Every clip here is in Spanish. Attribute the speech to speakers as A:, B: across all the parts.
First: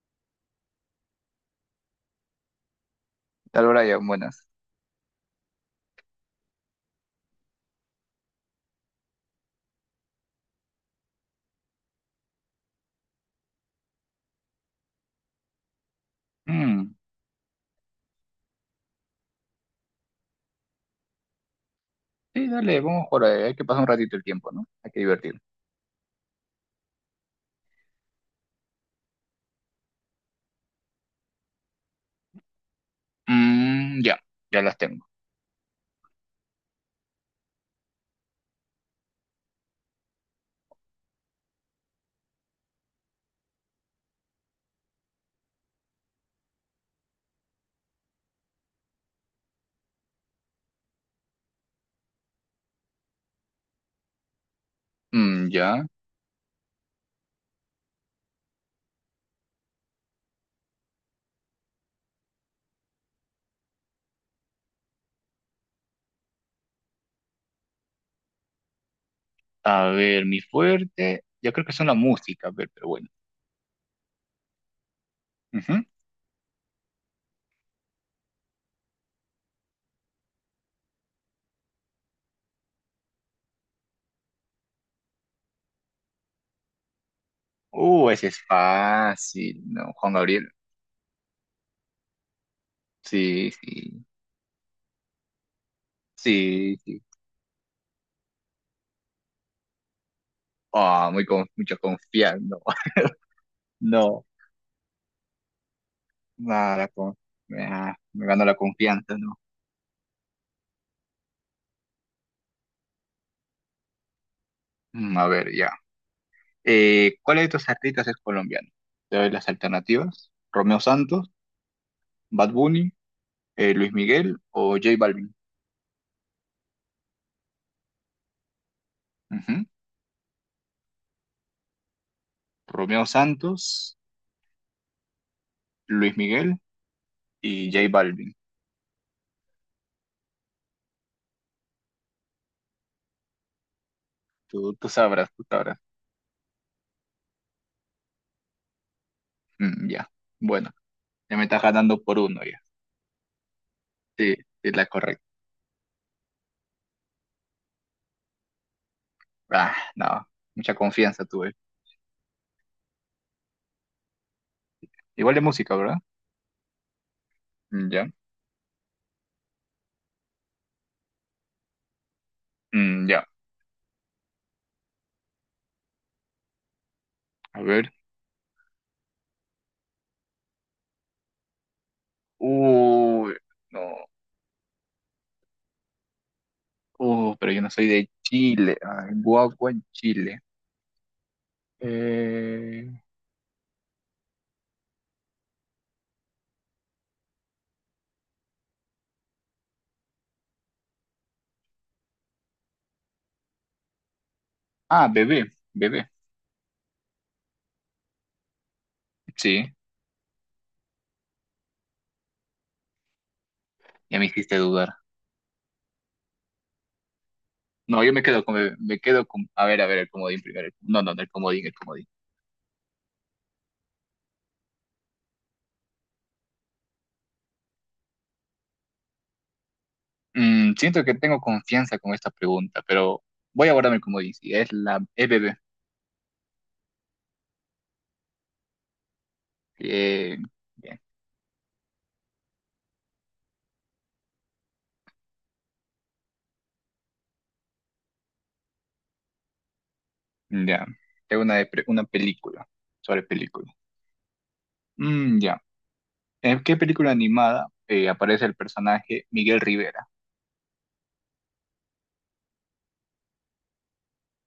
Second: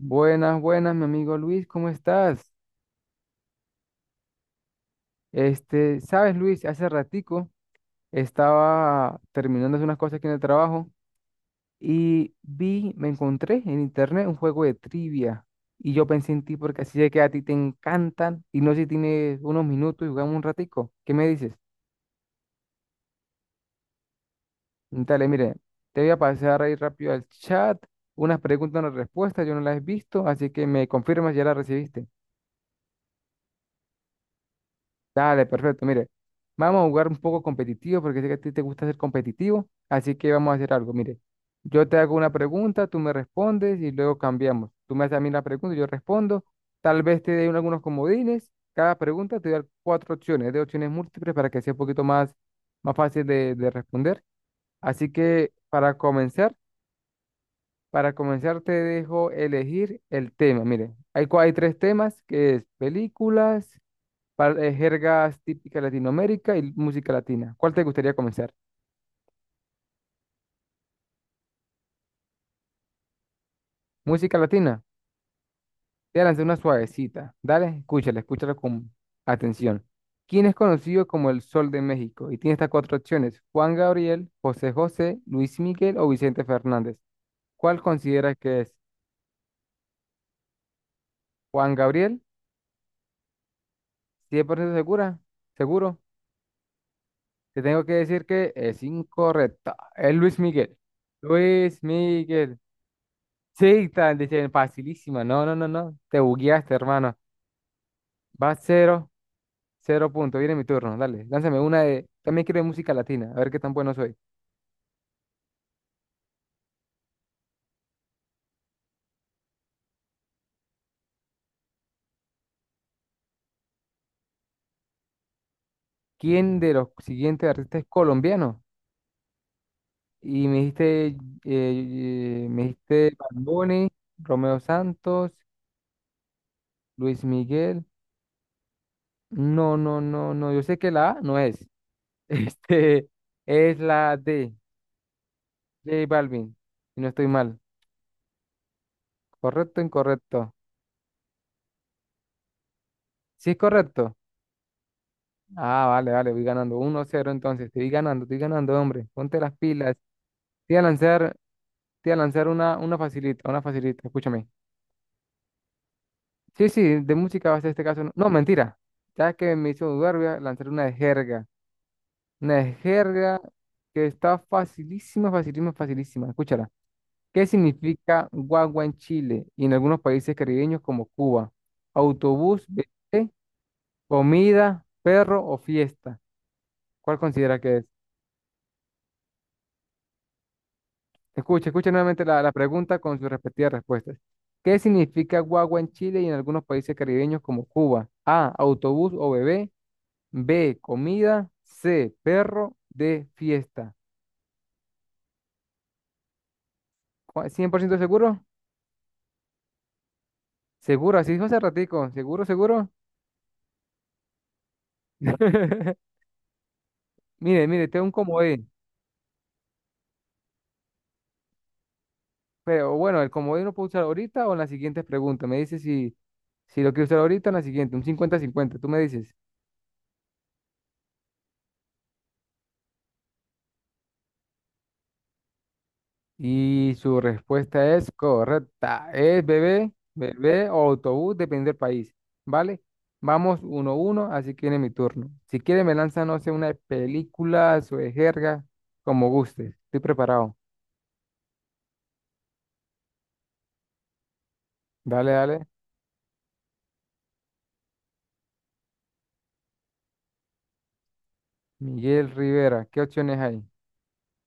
A: Buenas, buenas, mi amigo Luis, ¿cómo estás?
B: Tal Brian, buenas.
A: Este, sabes, Luis, hace ratico estaba terminando de hacer unas cosas aquí en el trabajo y me encontré en internet un juego de trivia y yo pensé en ti porque
B: Mm,
A: así sé que a ti te encantan y no sé si tienes unos minutos y jugamos un ratico. ¿Qué me dices?
B: sí, dale, vamos por ahí. Hay que pasar un ratito el tiempo, ¿no? Hay que
A: Dale,
B: divertir.
A: mire, te voy a pasar ahí rápido al chat unas preguntas, unas respuestas, yo no las he visto, así que me confirmas, ya las recibiste.
B: Mm, ya, ya las tengo.
A: Dale, perfecto. Mire, vamos a jugar un poco competitivo porque sé que a ti te gusta ser competitivo, así que vamos a hacer algo. Mire, yo te hago una pregunta, tú me respondes y luego cambiamos. Tú me haces a mí la pregunta y yo respondo. Tal vez te dé algunos comodines. Cada pregunta te da cuatro opciones, de opciones múltiples para que sea un poquito más fácil de responder. Así
B: Mm,
A: que
B: ya.
A: para comenzar te dejo elegir el tema. Mire, hay tres temas que es películas jergas típicas de Latinoamérica y música latina. ¿Cuál te gustaría comenzar?
B: A ver, mi fuerte. Yo creo que son la música, a ver, pero bueno.
A: Música latina.
B: Ujú.
A: Te voy a una suavecita. Dale, escúchala, escúchala con atención. ¿Quién es conocido como el Sol de México? Y tiene estas cuatro opciones: Juan Gabriel, José José, Luis Miguel o Vicente Fernández. ¿Cuál
B: Ese
A: consideras
B: es
A: que es?
B: fácil, ¿no? Juan Gabriel.
A: Juan Gabriel,
B: Sí, sí,
A: 100% segura, seguro.
B: sí, sí.
A: Te tengo que decir que es incorrecta. Es Luis Miguel.
B: Ah, mucho
A: Luis
B: confianza.
A: Miguel. Sí, tal,
B: No,
A: dice, facilísima. No, no, no, no. Te bugueaste,
B: nada,
A: hermano.
B: me ganó
A: Va
B: la
A: cero,
B: confianza, ¿no?
A: cero punto. Viene mi turno. Dale, lánzame una de. También quiero de música latina. A ver qué tan bueno soy.
B: Mm, a ver, ya. ¿Cuál de estos artistas es colombiano? Te doy las alternativas. Romeo Santos. Bad Bunny, Luis Miguel o J Balvin.
A: ¿Quién de los siguientes artistas es colombiano?
B: Ujú.
A: Y me dijiste,
B: Romeo
A: Bad
B: Santos,
A: Bunny, Romeo Santos,
B: Luis Miguel
A: Luis
B: y
A: Miguel.
B: J Balvin.
A: No, no, no, no. Yo sé que la A no es. Este es la D,
B: Tú sabrás, tú sabrás.
A: J Balvin. Si no estoy mal. ¿Correcto o
B: Mm, ya.
A: incorrecto?
B: Bueno, ya me estás ganando por uno ya.
A: Sí, es correcto.
B: Sí, es la correcta.
A: Ah, vale, vale, voy ganando 1 cero, entonces, estoy ganando, hombre, ponte las
B: Ah,
A: pilas.
B: no.
A: Te
B: Mucha
A: voy a
B: confianza
A: lanzar,
B: tuve.
A: te voy a lanzar una facilita, una facilita, escúchame.
B: Igual de música, ¿verdad?
A: Sí, sí, de música va a ser este
B: Mm,
A: caso.
B: ya.
A: No, no, mentira, ya que me hizo dudar, voy a lanzar una de
B: Mm, ya.
A: jerga que está facilísima, facilísima, facilísima, escúchala. ¿Qué
B: A ver.
A: significa guagua en Chile y en algunos países caribeños como Cuba? Autobús, bebé,
B: Uy, no.
A: comida, perro o fiesta. ¿Cuál
B: Pero
A: considera
B: yo no
A: que es?
B: soy de Chile. Ay, guagua en Chile.
A: Escuche, escuche nuevamente la
B: Eh...
A: pregunta con sus respectivas respuestas. ¿Qué significa guagua en Chile y en algunos países caribeños como Cuba? A, autobús o bebé. B, comida. C, perro. D, fiesta.
B: Ah, bebé. Bebé.
A: ¿cien por ciento seguro?
B: Sí.
A: Seguro, así dijo hace ratico. ¿Seguro, seguro?
B: Ya me hiciste dudar.
A: Mire, mire, tengo
B: No,
A: un
B: yo me quedo con,
A: comodín.
B: me quedo con, a ver, el comodín primero. No, no, no, el comodín, el comodín.
A: Pero bueno, el comodín lo puedo usar ahorita o en las siguientes preguntas. Me dice si si lo quiero usar ahorita o en la siguiente, un 50-50. Tú me dices.
B: Siento que tengo confianza con esta pregunta, pero voy a guardarme el comodín. Sí, es bebé.
A: Y su respuesta es correcta. Es bebé,
B: Eh,
A: bebé o
B: Bien,
A: autobús, depende del país. ¿Vale? Vamos uno a uno, así que viene mi turno. Si quiere, me lanza, no sé, una película o de jerga, como guste. Estoy preparado.
B: ya. Tengo una, una película sobre película.
A: Dale,
B: Mm, ya.
A: dale.
B: ¿En qué película animada aparece el personaje Miguel Rivera?
A: Miguel Rivera, ¿qué opciones hay?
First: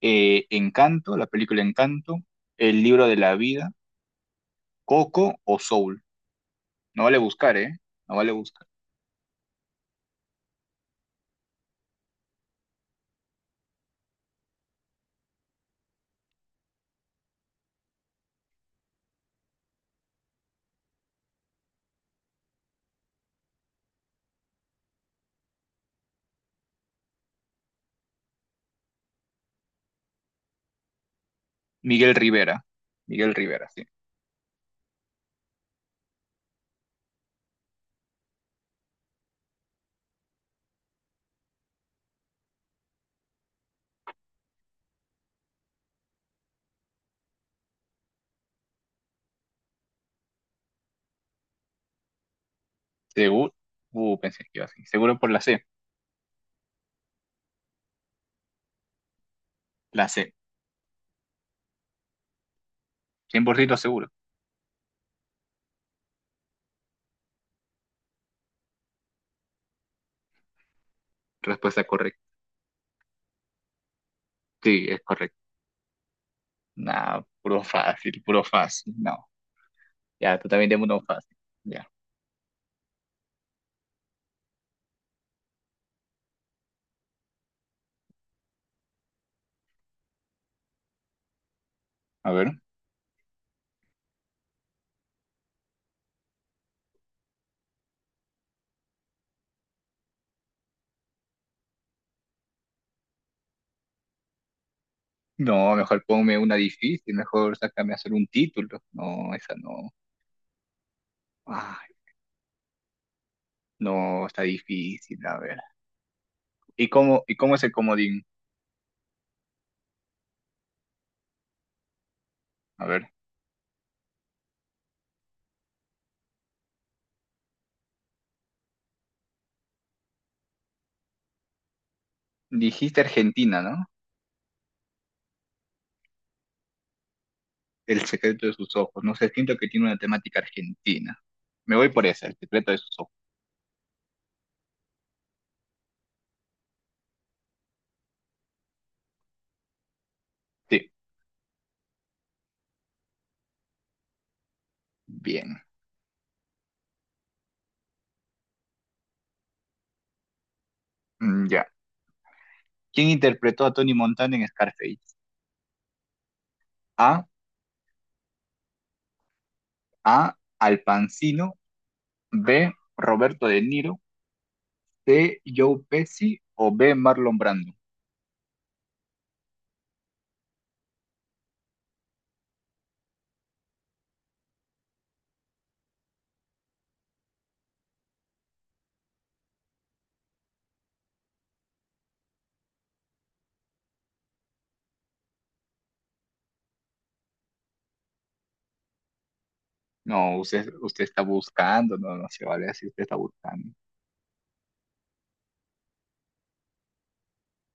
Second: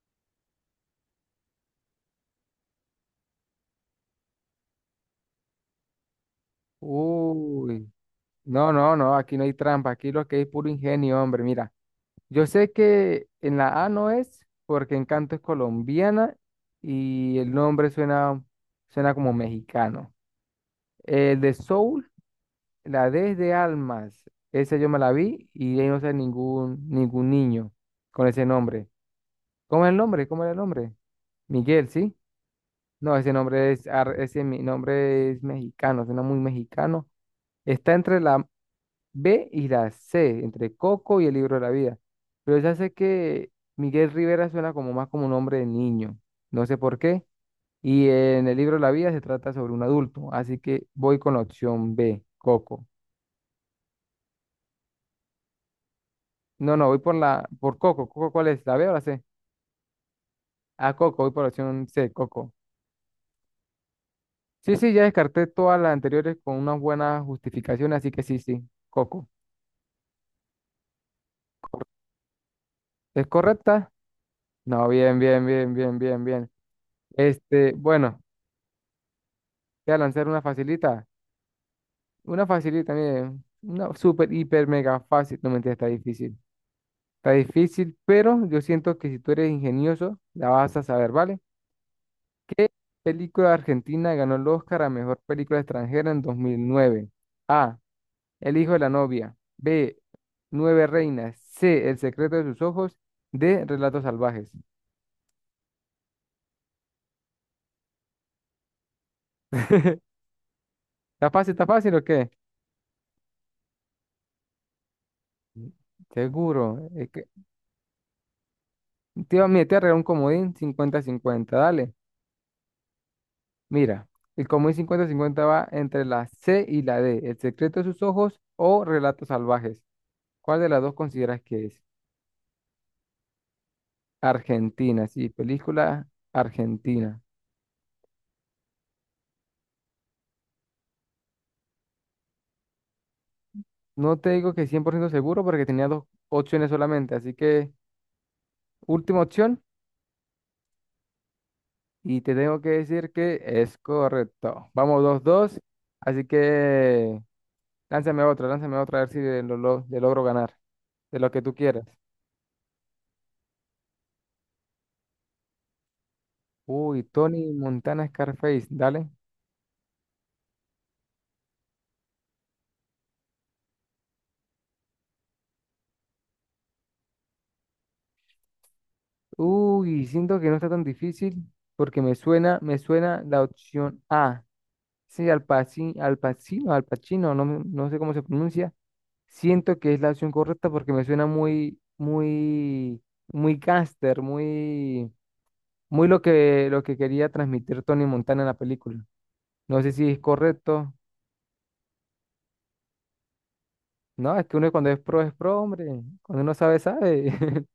B: Encanto, la película Encanto, El libro de la vida, Coco o Soul. No vale buscar, ¿eh?
A: Uy.
B: No vale buscar.
A: No, no, no, aquí no hay trampa. Aquí lo que hay es puro ingenio, hombre. Mira. Yo sé que en la A no es, porque Encanto es colombiana y el nombre suena, suena como mexicano. El de Soul, la D es de Almas. Esa yo me la vi y ahí no sé ningún niño con ese nombre. ¿Cómo es el nombre? ¿Cómo era el nombre? Miguel,
B: Miguel
A: ¿sí?
B: Rivera.
A: No, ese
B: Miguel Rivera,
A: nombre
B: sí.
A: ese mi nombre es mexicano, suena muy mexicano. Está entre la B y la C, entre Coco y el libro de la vida. Pero ya sé que Miguel Rivera suena como más como un hombre de niño, no sé por qué. Y en el libro de la vida se trata sobre un adulto, así que voy con la opción B, Coco.
B: Seguro. Pensé que iba así. Seguro por la C.
A: No, no, voy por Coco. ¿Coco cuál es? ¿La B o la C?
B: La C.
A: Ah, Coco, voy por la opción C, Coco.
B: 100% seguro.
A: Sí, sí, ya descarté todas las anteriores con una buena justificación, así que sí, sí, Coco.
B: Respuesta correcta.
A: ¿Es correcta?
B: Sí,
A: No,
B: es
A: bien,
B: correcto.
A: bien, bien, bien, bien, bien.
B: No, puro
A: Este, bueno,
B: fácil, puro fácil. No.
A: voy a lanzar
B: Ya,
A: una
B: tú también tengo uno
A: facilita.
B: fácil. Ya.
A: Una facilita también, una super, hiper, mega fácil. No mentira, está difícil. Está difícil, pero yo siento que si tú eres ingenioso, la vas a saber, ¿vale?
B: A ver.
A: ¿Qué película argentina ganó el Oscar a mejor película extranjera en 2009? A. El hijo de la novia. B. Nueve reinas. C. El secreto de sus ojos. D. Relatos salvajes.
B: No, mejor ponme una difícil. Mejor sácame a hacer un título. No, esa no.
A: Está
B: Ay,
A: fácil o qué?
B: no, está difícil. A ver. ¿Y
A: Seguro. Es
B: cómo,
A: que...
B: y cómo es el comodín?
A: Mira, te voy a regalar un comodín 50-50. Dale.
B: A ver.
A: Mira, el común cincuenta 50 va entre la C y la D, El secreto de sus ojos o Relatos salvajes. ¿Cuál de las dos consideras que es?
B: Dijiste Argentina, ¿no?
A: Argentina, sí, película argentina.
B: El secreto de sus ojos. No sé, siento que tiene una temática argentina. Me voy por esa, el secreto de sus ojos.
A: No te digo que 100% seguro porque tenía dos opciones solamente, así que última opción
B: Sí.
A: y te tengo que decir que es correcto. Vamos dos-dos,
B: Bien.
A: así que lánzame otra a ver si le logro ganar, de lo que
B: Mm,
A: tú
B: ya.
A: quieras.
B: ¿Quién interpretó a Tony Montana en Scarface?
A: Uy,
B: A.
A: Tony Montana Scarface, dale.
B: A. Al Pacino. B. Roberto De Niro. C. Joe Pesci. O B. Marlon Brando.
A: Uy, siento que no está tan difícil porque me suena la opción A. Sí, Al Pacino, Al Pacino, Al Pacino, no, no sé cómo se pronuncia. Siento que es la opción correcta porque me suena muy, muy, muy gángster, muy, muy lo que quería transmitir Tony Montana en la película. No sé si es
B: No, usted,
A: correcto.
B: usted está buscando. No, no se vale así. Usted está buscando.
A: No, es que uno cuando es pro, hombre. Cuando uno sabe, sabe.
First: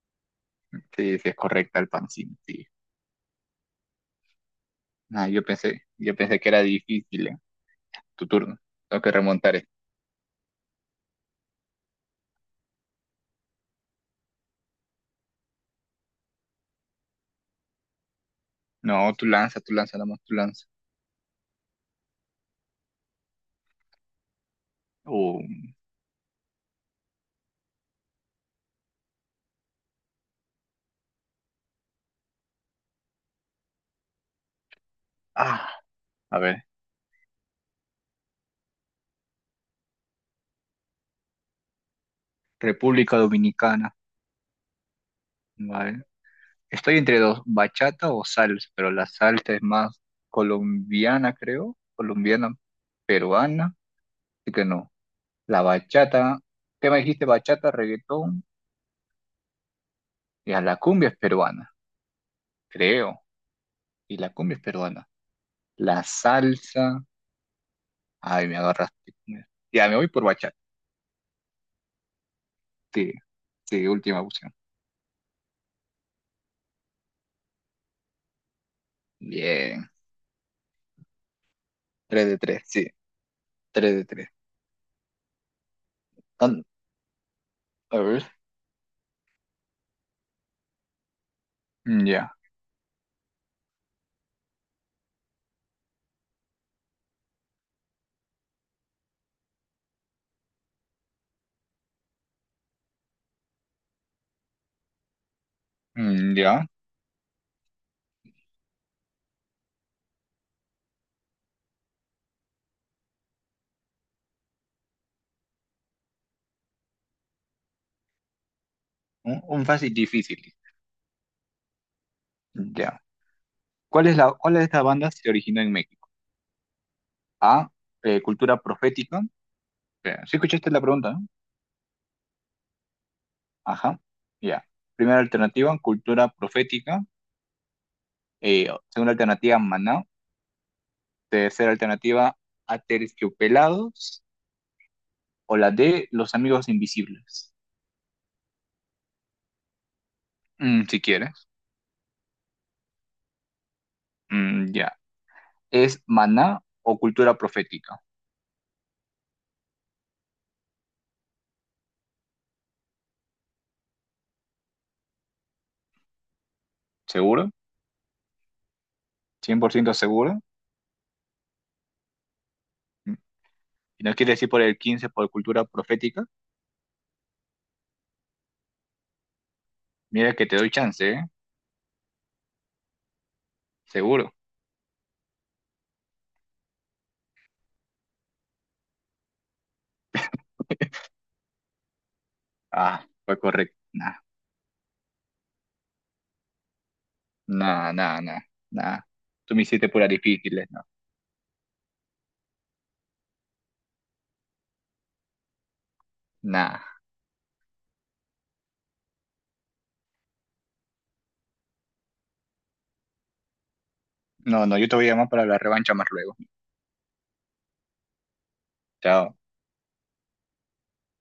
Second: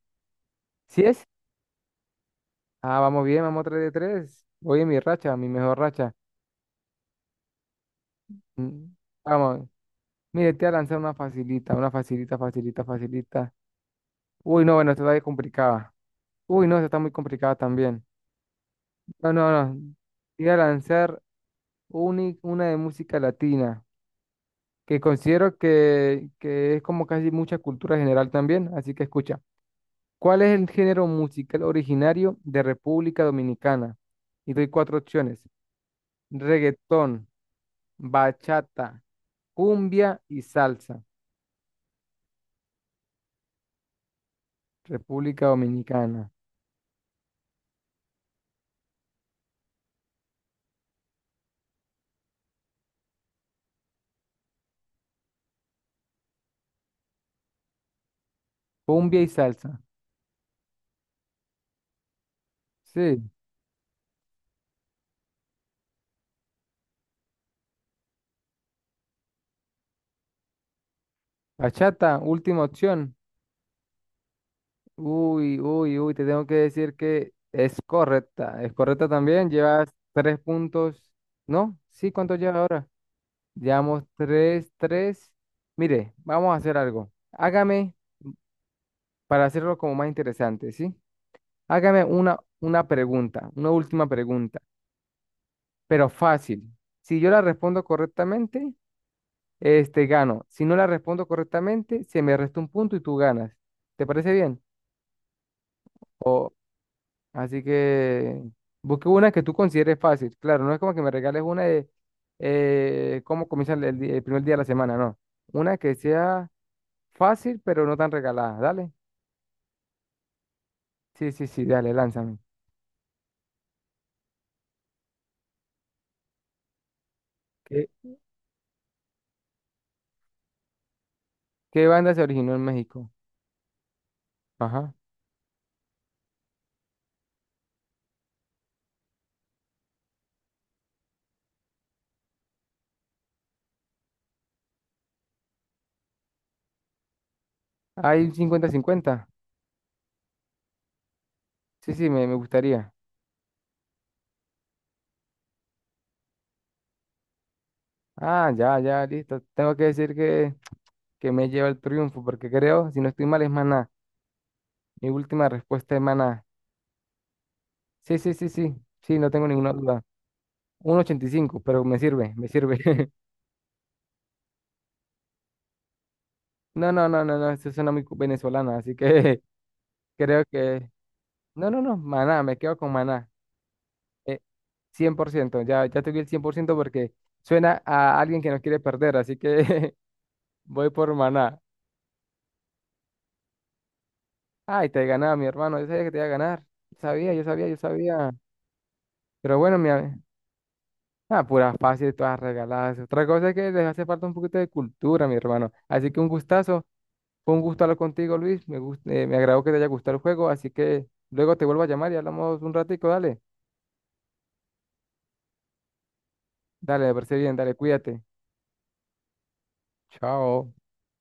A: ¿Sí
B: Sí,
A: es?
B: sí, es correcta Al Pacino. Sí.
A: Ah, vamos bien, vamos 3 de tres. Voy en mi
B: Ah,
A: racha,
B: yo
A: mi mejor
B: pensé,
A: racha.
B: yo pensé que era difícil. Tu turno.
A: Mm,
B: Tengo que remontar
A: Vamos.
B: esto.
A: Mire, te voy a lanzar una facilita, facilita, facilita. Uy, no, bueno, esta está bien complicada. Uy, no, esta está muy complicada también.
B: No,
A: No, no,
B: tú
A: no.
B: lanza, nada más, tú
A: Te voy a
B: lanza.
A: lanzar una de música latina, que
B: Oh,
A: considero que es como casi mucha cultura general también, así que escucha. ¿Cuál es el género musical originario de República Dominicana? Y doy cuatro opciones.
B: ah, a ver.
A: Reggaetón, bachata, cumbia y salsa.
B: República Dominicana.
A: República
B: Vale.
A: Dominicana.
B: Estoy entre dos, bachata o salsa, pero la salsa es más colombiana, creo, colombiana, peruana, así que no. La bachata, ¿qué me dijiste? Bachata, reggaetón,
A: Cumbia y salsa.
B: y a la cumbia es peruana, creo,
A: Sí.
B: y la cumbia es peruana. La salsa, ay, me agarraste con eso. Ya, me voy por bachata,
A: Bachata, última
B: sí,
A: opción.
B: sí, última opción.
A: Uy, uy, uy, te tengo que decir que es correcta. Es correcta también. Llevas
B: Bien,
A: tres puntos. ¿No? Sí,
B: 3
A: ¿cuánto
B: de
A: lleva
B: 3, sí,
A: ahora?
B: 3
A: Llevamos
B: de tres.
A: tres, tres. Mire,
B: A
A: vamos a hacer algo. Hágame,
B: ver,
A: para hacerlo como más interesante, ¿sí? Hágame
B: mm, ya,
A: una pregunta, una última pregunta, pero fácil. Si yo la respondo correctamente, este gano. Si no la respondo correctamente, se me resta un punto y tú ganas. ¿Te parece bien?
B: mm, ya,
A: Así que busque una que tú consideres fácil. Claro, no es como que me regales una de cómo comienza el primer día de la semana, no. Una que sea fácil, pero no tan regalada. Dale.
B: un fácil difícil,
A: Sí, sí, sí, dale, lánzame.
B: ya. ¿Cuál es cuál de estas bandas se originó en México? A,
A: ¿Qué,
B: cultura profética. Espera, ¿sí escuchaste la pregunta, no?
A: qué banda se originó en México?
B: Ajá, ya.
A: Ajá.
B: Primera alternativa, cultura profética. Segunda alternativa, Maná. Tercera alternativa, Aterciopelados. O la D, Los Amigos Invisibles.
A: ¿Hay un cincuenta 50?
B: Mm, si quieres.
A: Sí, sí, me gustaría.
B: Mm, ya. ¿Es Maná o cultura profética?
A: Ah, ya, ya, listo. Tengo que decir que me lleva el triunfo, porque creo, si no estoy mal, es Maná. Mi última respuesta es Maná.
B: ¿Seguro?
A: Sí, sí, sí, sí. Sí, no tengo ninguna
B: ¿100%
A: duda.
B: seguro?
A: Un 85, pero me sirve, me sirve.
B: Mm. ¿Y no quieres decir por el 15 por cultura profética?
A: No, no, no, no, no, eso suena muy venezolana, así que
B: Mira
A: creo
B: que te doy
A: que.
B: chance, ¿eh?
A: No, no, no, maná, me quedo con maná.
B: Seguro.
A: Eh, 100% ya, ya te di el 100% porque suena a alguien que no quiere perder, así que voy por maná.
B: Ah, fue correcto. Nah.
A: Ay, te ganaba mi hermano, yo sabía que te iba a ganar. Sabía, yo sabía, yo
B: Nada, nada,
A: sabía.
B: nada, nada. Tú
A: Pero
B: me
A: bueno,
B: hiciste puras difíciles, ¿no?
A: Ah, puras fáciles, todas regaladas. Otra cosa es que les hace falta un poquito de cultura, mi hermano. Así que un gustazo.
B: Nada.
A: Fue un gusto hablar contigo, Luis. Me agradó que te haya gustado el juego, así que luego te vuelvo a llamar y hablamos un ratico, dale.
B: No, no, yo te voy a llamar para la revancha más luego.
A: Dale, me parece bien, dale, cuídate.
B: Chao.
A: Chao.